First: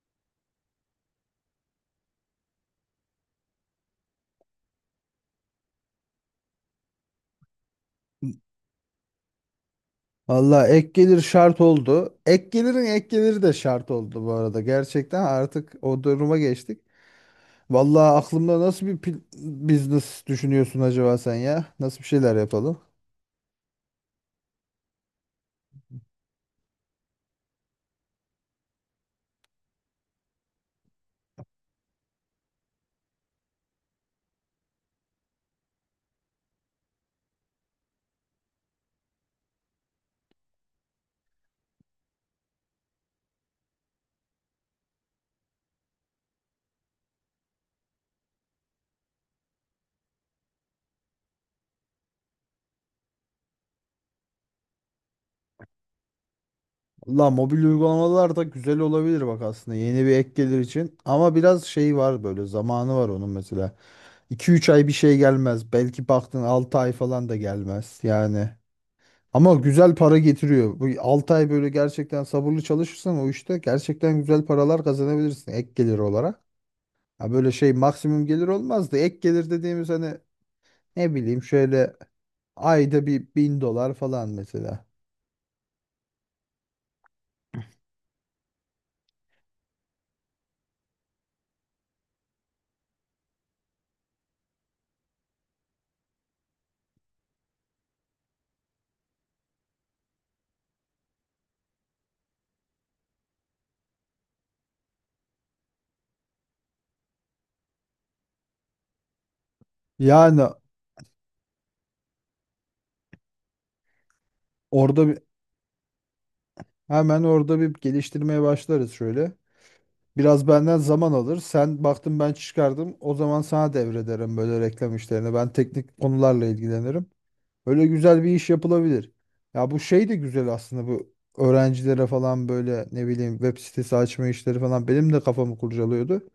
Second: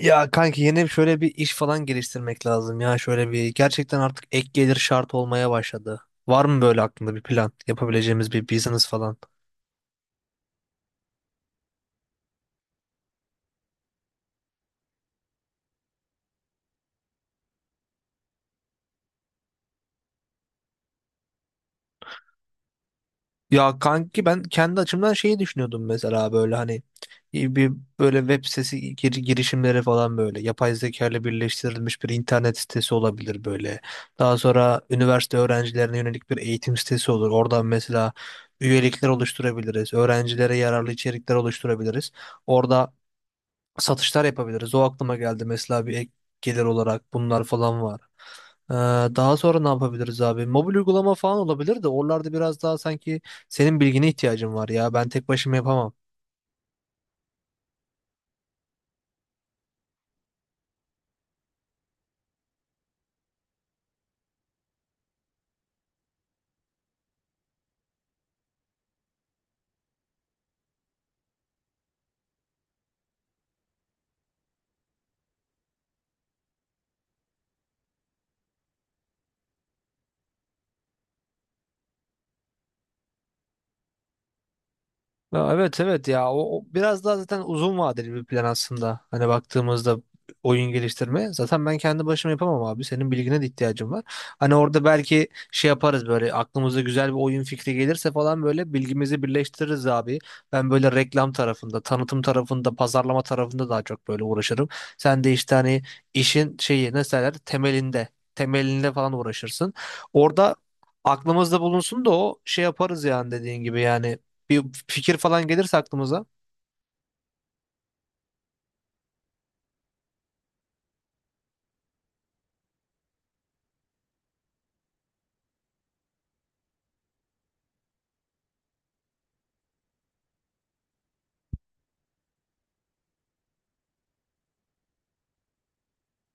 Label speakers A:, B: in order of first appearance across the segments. A: Ya kanki yeni şöyle bir iş falan geliştirmek lazım ya, şöyle bir gerçekten artık ek gelir şart olmaya başladı. Var mı böyle aklında bir plan yapabileceğimiz bir business falan?
B: Valla ek gelir şart oldu. Ek gelirin ek geliri de şart oldu bu arada. Gerçekten artık o duruma geçtik. Valla aklımda nasıl bir business düşünüyorsun acaba sen ya? Nasıl bir şeyler yapalım?
A: Ya kanki ben kendi açımdan şeyi düşünüyordum mesela, böyle hani bir böyle web sitesi girişimleri falan, böyle yapay zeka ile birleştirilmiş bir internet sitesi olabilir böyle. Daha sonra üniversite öğrencilerine yönelik bir eğitim sitesi olur. Oradan mesela üyelikler oluşturabiliriz. Öğrencilere yararlı içerikler oluşturabiliriz. Orada satışlar yapabiliriz. O aklıma geldi mesela, bir ek gelir olarak bunlar falan var. Ee, Daha sonra ne yapabiliriz abi? Mobil uygulama falan olabilir de oralarda biraz daha sanki senin bilgine ihtiyacım var ya. Ben tek başıma yapamam.
B: Valla mobil uygulamalar da güzel olabilir bak aslında yeni bir ek gelir için. Ama biraz şey var böyle zamanı var onun mesela. 2 üç ay bir şey gelmez. Belki baktın 6 ay falan da gelmez yani. Ama güzel para getiriyor. Bu 6 ay böyle gerçekten sabırlı çalışırsan o işte gerçekten güzel paralar kazanabilirsin ek gelir olarak. Ha, böyle şey maksimum gelir olmaz da ek gelir dediğimiz hani ne bileyim şöyle ayda bir 1.000 dolar falan mesela.
A: Ya evet, evet ya, o biraz daha zaten uzun vadeli bir plan aslında. Hani baktığımızda oyun geliştirme. Zaten ben kendi başıma yapamam abi. Senin bilgine de ihtiyacım var. Hani orada belki şey yaparız, böyle aklımıza güzel bir oyun fikri gelirse falan, böyle bilgimizi birleştiririz abi. Ben böyle reklam tarafında, tanıtım tarafında, pazarlama tarafında daha çok böyle uğraşırım. Sen de işte hani işin şeyi ne derler temelinde, temelinde falan uğraşırsın.
B: Yani
A: Orada aklımızda bulunsun da o şey yaparız, yani dediğin gibi yani bir
B: orada
A: fikir
B: bir-
A: falan gelirse aklımıza.
B: hemen orada bir geliştirmeye başlarız şöyle. Biraz benden zaman alır. Sen baktın ben çıkardım. O zaman sana devrederim böyle reklam işlerini. Ben teknik konularla ilgilenirim. Öyle güzel bir iş yapılabilir. Ya, bu şey de güzel aslında bu öğrencilere falan böyle ne bileyim web sitesi açma işleri falan benim de kafamı kurcalıyordu.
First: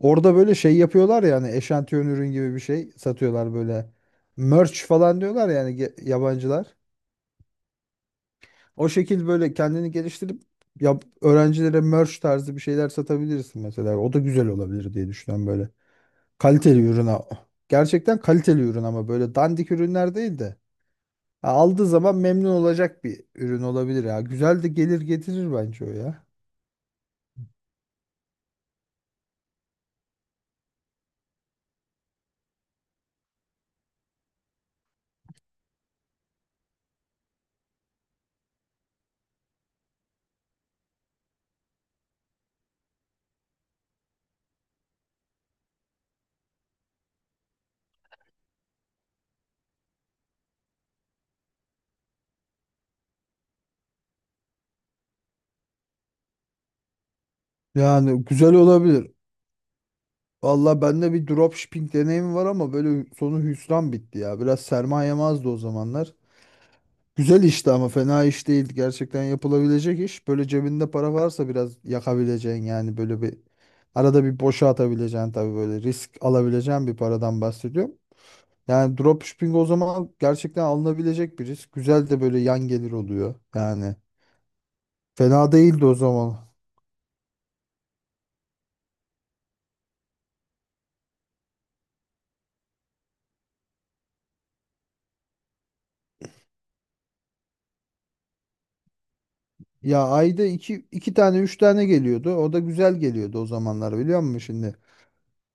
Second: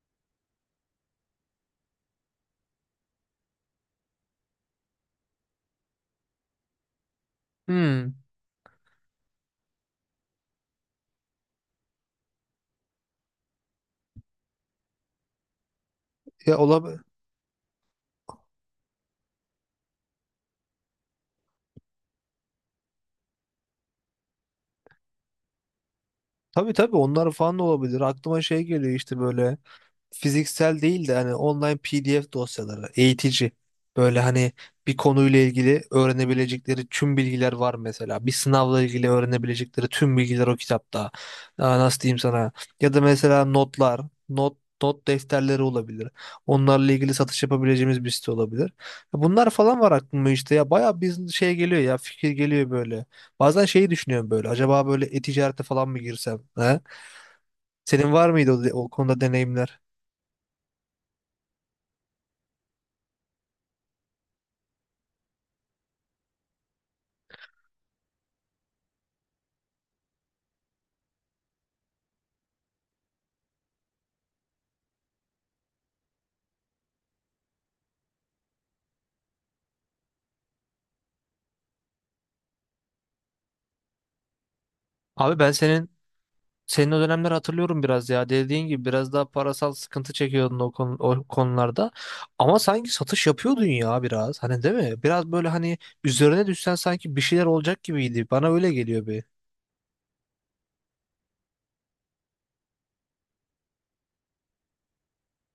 B: Orada böyle şey yapıyorlar yani eşantiyon ürün gibi bir şey satıyorlar böyle. Merch falan diyorlar yani yabancılar.
A: Hmm.
B: O şekil böyle kendini geliştirip ya öğrencilere merch tarzı bir şeyler satabilirsin mesela. O da güzel olabilir diye düşünüyorum böyle.
A: Ya
B: Kaliteli
A: olabilir.
B: ürün. Gerçekten kaliteli ürün ama böyle dandik ürünler değil de. Ya aldığı zaman memnun olacak bir ürün olabilir ya. Güzel de gelir getirir bence o ya.
A: Tabii tabii, onlar falan da olabilir. Aklıma şey geliyor işte böyle. Fiziksel değil de hani online PDF dosyaları, eğitici. Böyle hani bir konuyla ilgili öğrenebilecekleri tüm bilgiler var mesela. Bir sınavla ilgili öğrenebilecekleri tüm bilgiler o kitapta. Aa, nasıl diyeyim sana? Ya da mesela notlar, not defterleri olabilir. Onlarla ilgili satış yapabileceğimiz bir site olabilir. Bunlar falan var aklıma, işte ya bayağı bir şey geliyor ya, fikir geliyor böyle. Bazen şeyi düşünüyorum, böyle acaba böyle e-ticarete falan mı girsem? He? Senin
B: Yani
A: var mıydı
B: güzel
A: o
B: olabilir.
A: konuda deneyimler?
B: Valla bende bir dropshipping deneyimi var ama böyle sonu hüsran bitti ya. Biraz sermayem azdı o zamanlar. Güzel işti ama fena iş değil. Gerçekten yapılabilecek iş. Böyle cebinde para varsa biraz yakabileceğin yani böyle bir arada bir boşa atabileceğin tabii böyle risk alabileceğin bir paradan bahsediyorum. Yani dropshipping o zaman gerçekten alınabilecek bir risk. Güzel de böyle yan gelir oluyor yani.
A: Abi ben
B: Fena değildi
A: senin,
B: o zaman.
A: senin o dönemleri hatırlıyorum biraz ya. Dediğin gibi biraz daha parasal sıkıntı çekiyordun o konularda. Ama sanki satış yapıyordun ya biraz. Hani değil mi? Biraz böyle hani üzerine düşsen sanki bir şeyler olacak gibiydi. Bana öyle geliyor bir.
B: Ya ayda iki tane üç tane geliyordu. O da güzel geliyordu o zamanlar biliyor musun şimdi?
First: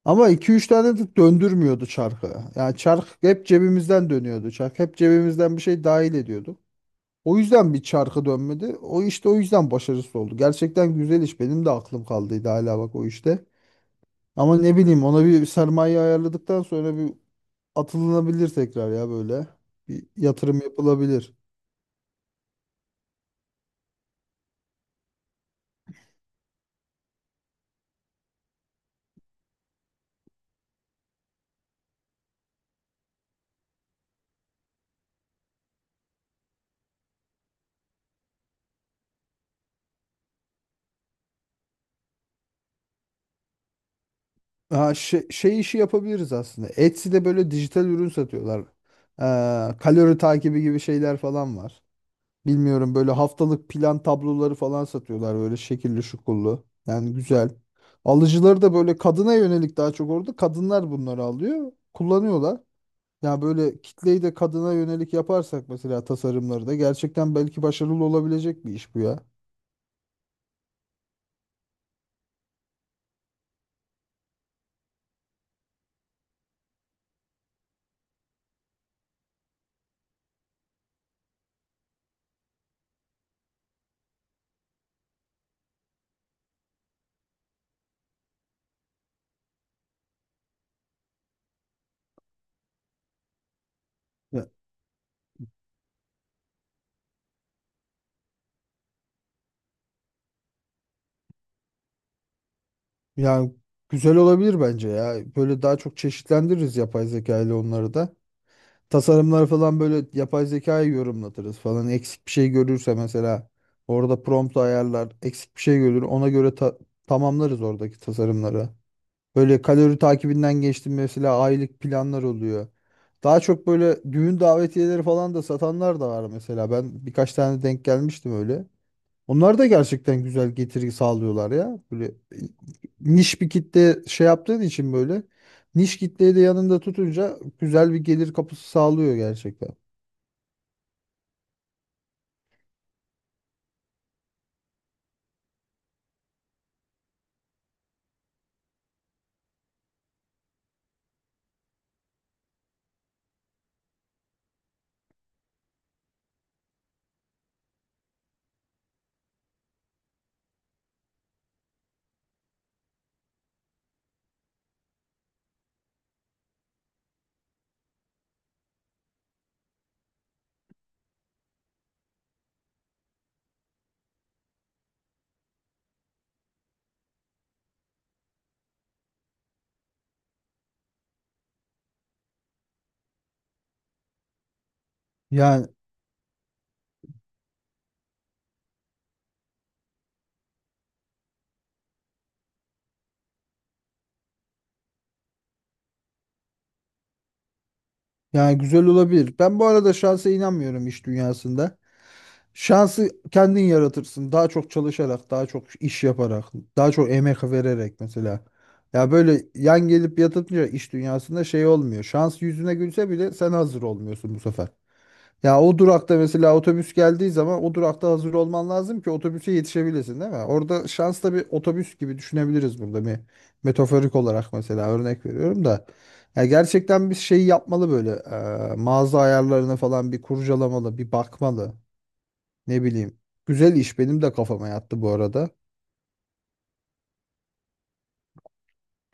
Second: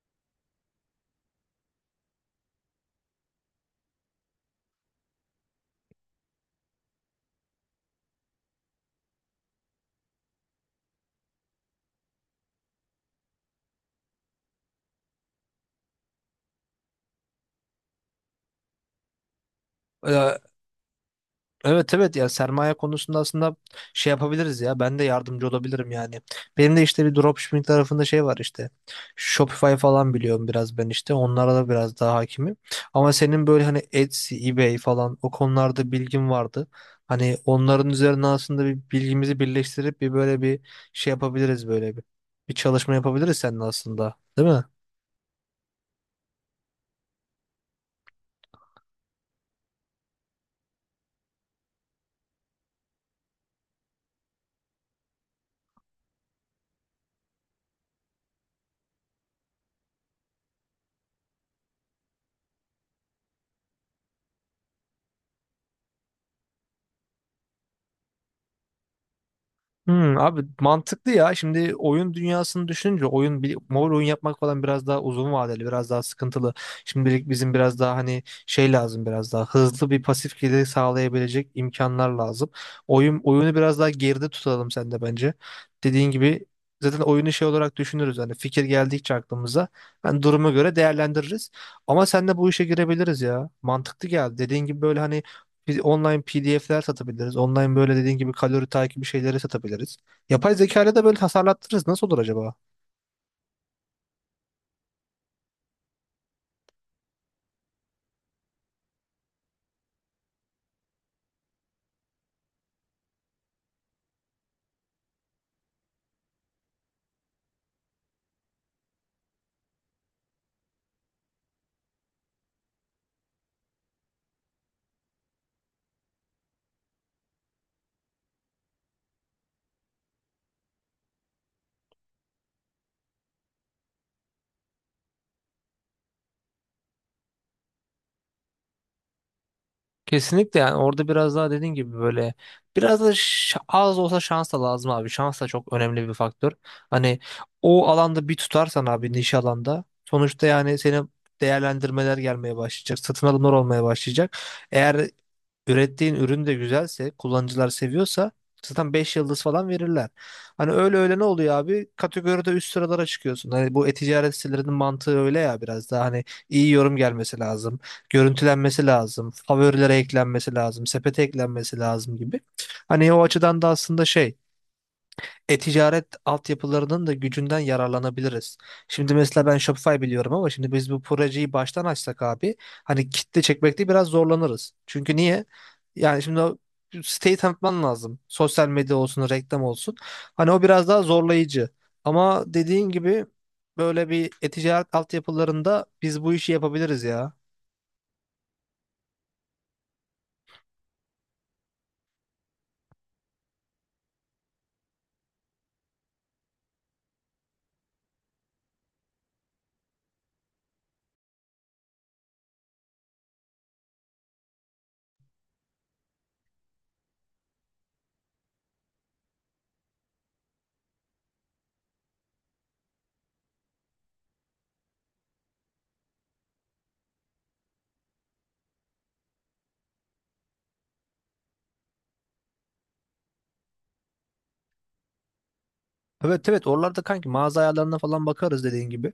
B: Ama iki üç tane de döndürmüyordu çarkı. Yani çark hep cebimizden dönüyordu. Çark hep cebimizden bir şey dahil ediyordu. O yüzden bir çarkı dönmedi. O işte o yüzden başarısız oldu. Gerçekten güzel iş. Benim de aklım kaldıydı hala bak o işte. Ama ne bileyim ona bir sermaye ayarladıktan sonra bir atılınabilir tekrar ya böyle. Bir
A: Ee,
B: yatırım yapılabilir.
A: Evet evet ya, sermaye konusunda aslında şey yapabiliriz ya, ben de yardımcı olabilirim yani. Benim de işte bir dropshipping tarafında şey var, işte Shopify falan biliyorum biraz ben, işte onlara da biraz daha hakimim. Ama senin böyle hani Etsy, eBay falan o konularda bilgin vardı. Hani onların üzerine aslında bir bilgimizi birleştirip bir böyle şey yapabiliriz böyle bir. Bir çalışma yapabiliriz seninle aslında, değil mi?
B: Ha, şey işi yapabiliriz aslında. Etsy'de böyle dijital ürün satıyorlar. Kalori takibi gibi şeyler falan var. Bilmiyorum böyle haftalık plan tabloları falan satıyorlar böyle şekilli şukullu. Yani güzel. Alıcıları da böyle kadına yönelik daha çok orada. Kadınlar bunları alıyor, kullanıyorlar. Yani böyle kitleyi de kadına yönelik yaparsak mesela tasarımları da gerçekten belki başarılı olabilecek bir iş bu ya.
A: Hmm, abi mantıklı ya. Şimdi oyun dünyasını düşününce oyun bir mobil oyun yapmak falan biraz daha uzun vadeli, biraz daha sıkıntılı. Şimdilik bizim biraz daha hani şey lazım, biraz daha hızlı bir pasif gelir sağlayabilecek imkanlar lazım. Oyun oyunu biraz daha geride tutalım sen de bence. Dediğin gibi zaten oyunu şey olarak düşünürüz, hani fikir geldikçe aklımıza. Ben duruma göre değerlendiririz. Ama sen de bu işe girebiliriz ya. Mantıklı geldi.
B: Ya-
A: Dediğin gibi böyle hani biz online PDF'ler satabiliriz. Online böyle dediğin gibi kalori takibi şeyleri satabiliriz. Yapay zeka ile de böyle tasarlattırırız. Nasıl olur acaba?
B: Yani güzel olabilir bence ya. Böyle daha çok çeşitlendiririz yapay zeka ile onları da. Tasarımları falan böyle yapay zekayı yorumlatırız falan. Eksik bir şey görürse mesela orada prompt ayarlar, eksik bir şey görür ona göre tamamlarız oradaki tasarımları. Böyle kalori takibinden geçtim mesela aylık planlar oluyor. Daha çok böyle düğün davetiyeleri falan da satanlar da var mesela. Ben birkaç tane denk gelmiştim öyle. Onlar da gerçekten güzel getiri sağlıyorlar ya. Böyle niş bir kitle şey yaptığın için böyle niş kitleyi de yanında tutunca güzel bir gelir kapısı sağlıyor gerçekten.
A: Kesinlikle, yani orada biraz daha dediğin gibi böyle biraz da az olsa şans da lazım abi. Şans da çok önemli bir faktör. Hani o alanda bir tutarsan abi, niş alanda sonuçta, yani senin değerlendirmeler gelmeye başlayacak. Satın alımlar olmaya başlayacak. Eğer ürettiğin ürün de güzelse, kullanıcılar seviyorsa zaten 5 yıldız falan verirler. Hani öyle öyle ne oluyor abi? Kategoride üst sıralara çıkıyorsun. Hani bu e-ticaret sitelerinin mantığı öyle ya, biraz daha hani iyi yorum gelmesi lazım, görüntülenmesi lazım, favorilere eklenmesi lazım, sepete eklenmesi lazım gibi. Hani o açıdan da aslında şey, e-ticaret altyapılarının da gücünden yararlanabiliriz. Şimdi mesela ben Shopify biliyorum ama şimdi biz bu projeyi baştan açsak abi, hani kitle çekmekte biraz zorlanırız. Çünkü niye?
B: Yani
A: Yani şimdi o siteyi tanıtman lazım. Sosyal medya olsun, reklam olsun. Hani o biraz daha zorlayıcı. Ama dediğin gibi böyle bir e-ticaret altyapılarında biz bu işi yapabiliriz ya.
B: yani güzel olabilir. Ben bu arada şansa inanmıyorum iş dünyasında. Şansı kendin yaratırsın. Daha çok çalışarak, daha çok iş yaparak, daha çok emek vererek mesela. Ya böyle yan gelip yatınca iş dünyasında şey olmuyor. Şans yüzüne gülse bile sen hazır olmuyorsun bu sefer. Ya o durakta mesela otobüs geldiği zaman o durakta hazır olman lazım ki otobüse yetişebilesin değil mi? Orada şans da bir otobüs gibi düşünebiliriz burada bir metaforik olarak mesela örnek veriyorum da. Ya gerçekten bir şey yapmalı böyle mağaza ayarlarını falan bir kurcalamalı bir bakmalı ne bileyim. Güzel iş benim de kafama yattı bu arada.
A: Evet evet, oralarda kanki mağaza ayarlarına falan bakarız dediğin gibi.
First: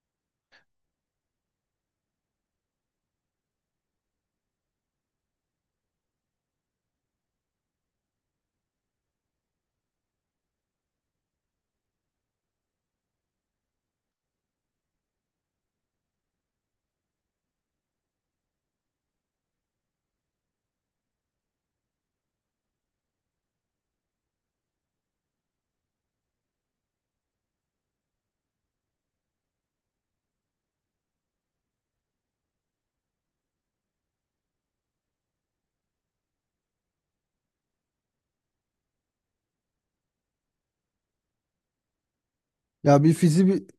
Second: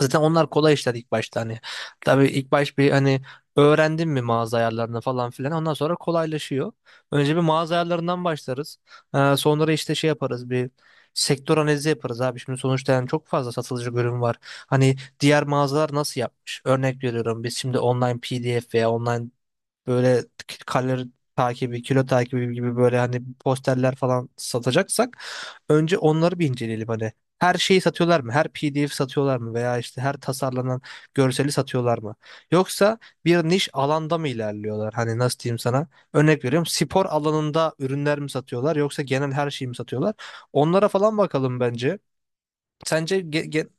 A: Zaten onlar kolay işler ilk başta hani. Tabii ilk baş bir hani öğrendin mi mağaza ayarlarını falan filan, ondan sonra kolaylaşıyor. Önce bir mağaza ayarlarından başlarız. Sonra işte şey yaparız, bir sektör analizi yaparız abi. Şimdi sonuçta yani çok fazla satılıcı ürün var. Hani diğer mağazalar nasıl yapmış? Örnek veriyorum, biz şimdi online PDF veya online böyle kalori takibi, kilo takibi gibi böyle hani posterler falan satacaksak önce onları bir inceleyelim hani. Her şeyi satıyorlar mı? Her PDF satıyorlar mı? Veya işte her tasarlanan görseli satıyorlar mı? Yoksa bir niş alanda mı ilerliyorlar? Hani nasıl diyeyim sana? Örnek veriyorum, spor alanında ürünler mi satıyorlar yoksa genel her şeyi mi satıyorlar? Onlara falan bakalım bence.
B: Ya bir
A: Sence ge-
B: fizibi
A: ge-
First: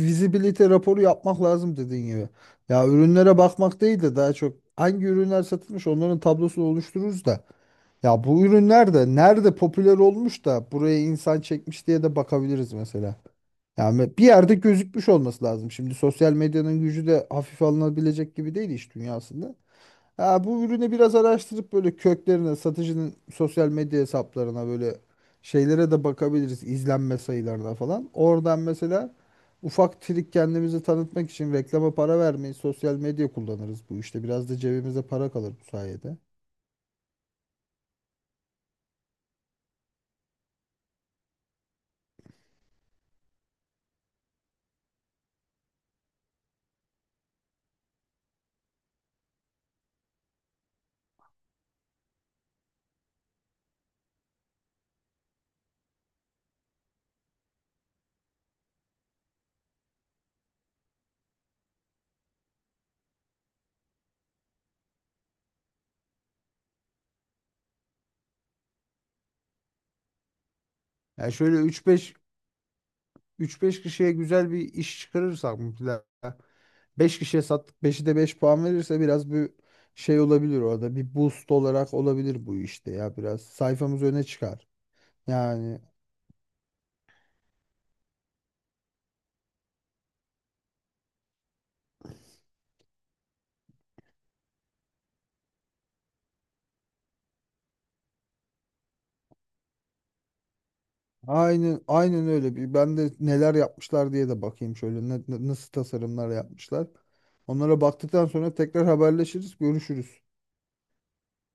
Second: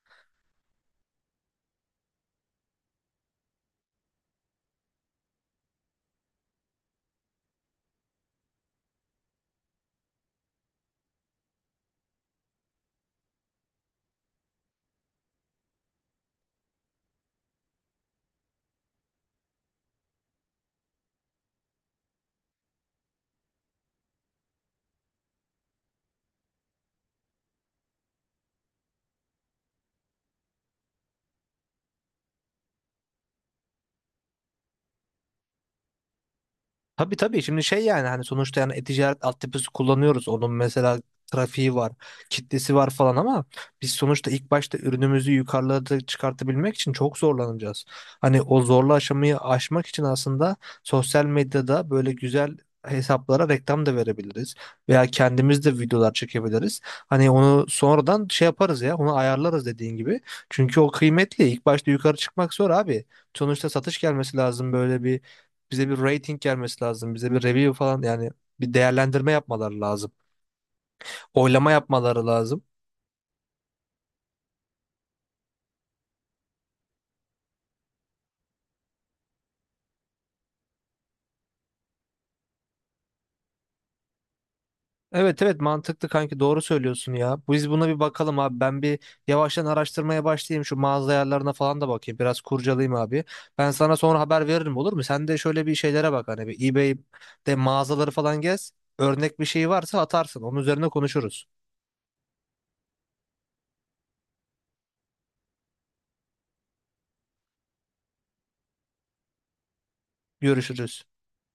B: Visibility raporu yapmak lazım dediğin gibi. Ya ürünlere bakmak değil de daha çok hangi ürünler satılmış onların tablosunu oluştururuz da. Ya bu ürünler de nerede popüler olmuş da buraya insan çekmiş diye de bakabiliriz mesela. Yani bir yerde gözükmüş olması lazım. Şimdi sosyal medyanın gücü de hafife alınabilecek gibi değil iş dünyasında. Ha, bu ürünü biraz araştırıp böyle köklerine, satıcının sosyal medya hesaplarına böyle şeylere de bakabiliriz. İzlenme sayılarına falan. Oradan mesela ufak trik kendimizi tanıtmak için reklama para vermeyi sosyal medya kullanırız bu işte. Biraz da cebimize para kalır bu sayede.
A: Tabii tabii, şimdi şey yani hani sonuçta yani e-ticaret altyapısı kullanıyoruz. Onun mesela trafiği var, kitlesi var falan ama biz sonuçta ilk başta ürünümüzü yukarılara çıkartabilmek için çok zorlanacağız. Hani o zorlu aşamayı aşmak için aslında sosyal medyada böyle güzel hesaplara reklam da verebiliriz veya kendimiz de videolar çekebiliriz. Hani onu sonradan şey yaparız ya, onu ayarlarız dediğin gibi. Çünkü o kıymetli. İlk başta yukarı çıkmak zor abi. Sonuçta satış gelmesi lazım, böyle bize bir rating gelmesi lazım. Bize bir review falan, yani bir değerlendirme yapmaları lazım.
B: Yani şöyle
A: Oylama
B: üç beş
A: yapmaları lazım.
B: üç beş kişiye güzel bir iş çıkarırsak mesela beş kişiye sattık 5'i de 5 puan verirse biraz bir şey olabilir orada. Bir boost olarak olabilir bu işte ya biraz sayfamız öne çıkar.
A: Evet evet,
B: Yani
A: mantıklı kanki, doğru söylüyorsun ya. Biz buna bir bakalım abi. Ben bir yavaştan araştırmaya başlayayım. Şu mağaza ayarlarına falan da bakayım. Biraz kurcalayayım abi. Ben sana sonra haber veririm, olur mu? Sen de şöyle bir şeylere bak, hani bir eBay'de mağazaları falan gez. Örnek bir şey varsa atarsın. Onun üzerine konuşuruz.
B: aynen aynen öyle. Bir ben de neler yapmışlar diye de bakayım şöyle nasıl tasarımlar yapmışlar. Onlara baktıktan sonra tekrar haberleşiriz, görüşürüz.
A: Görüşürüz.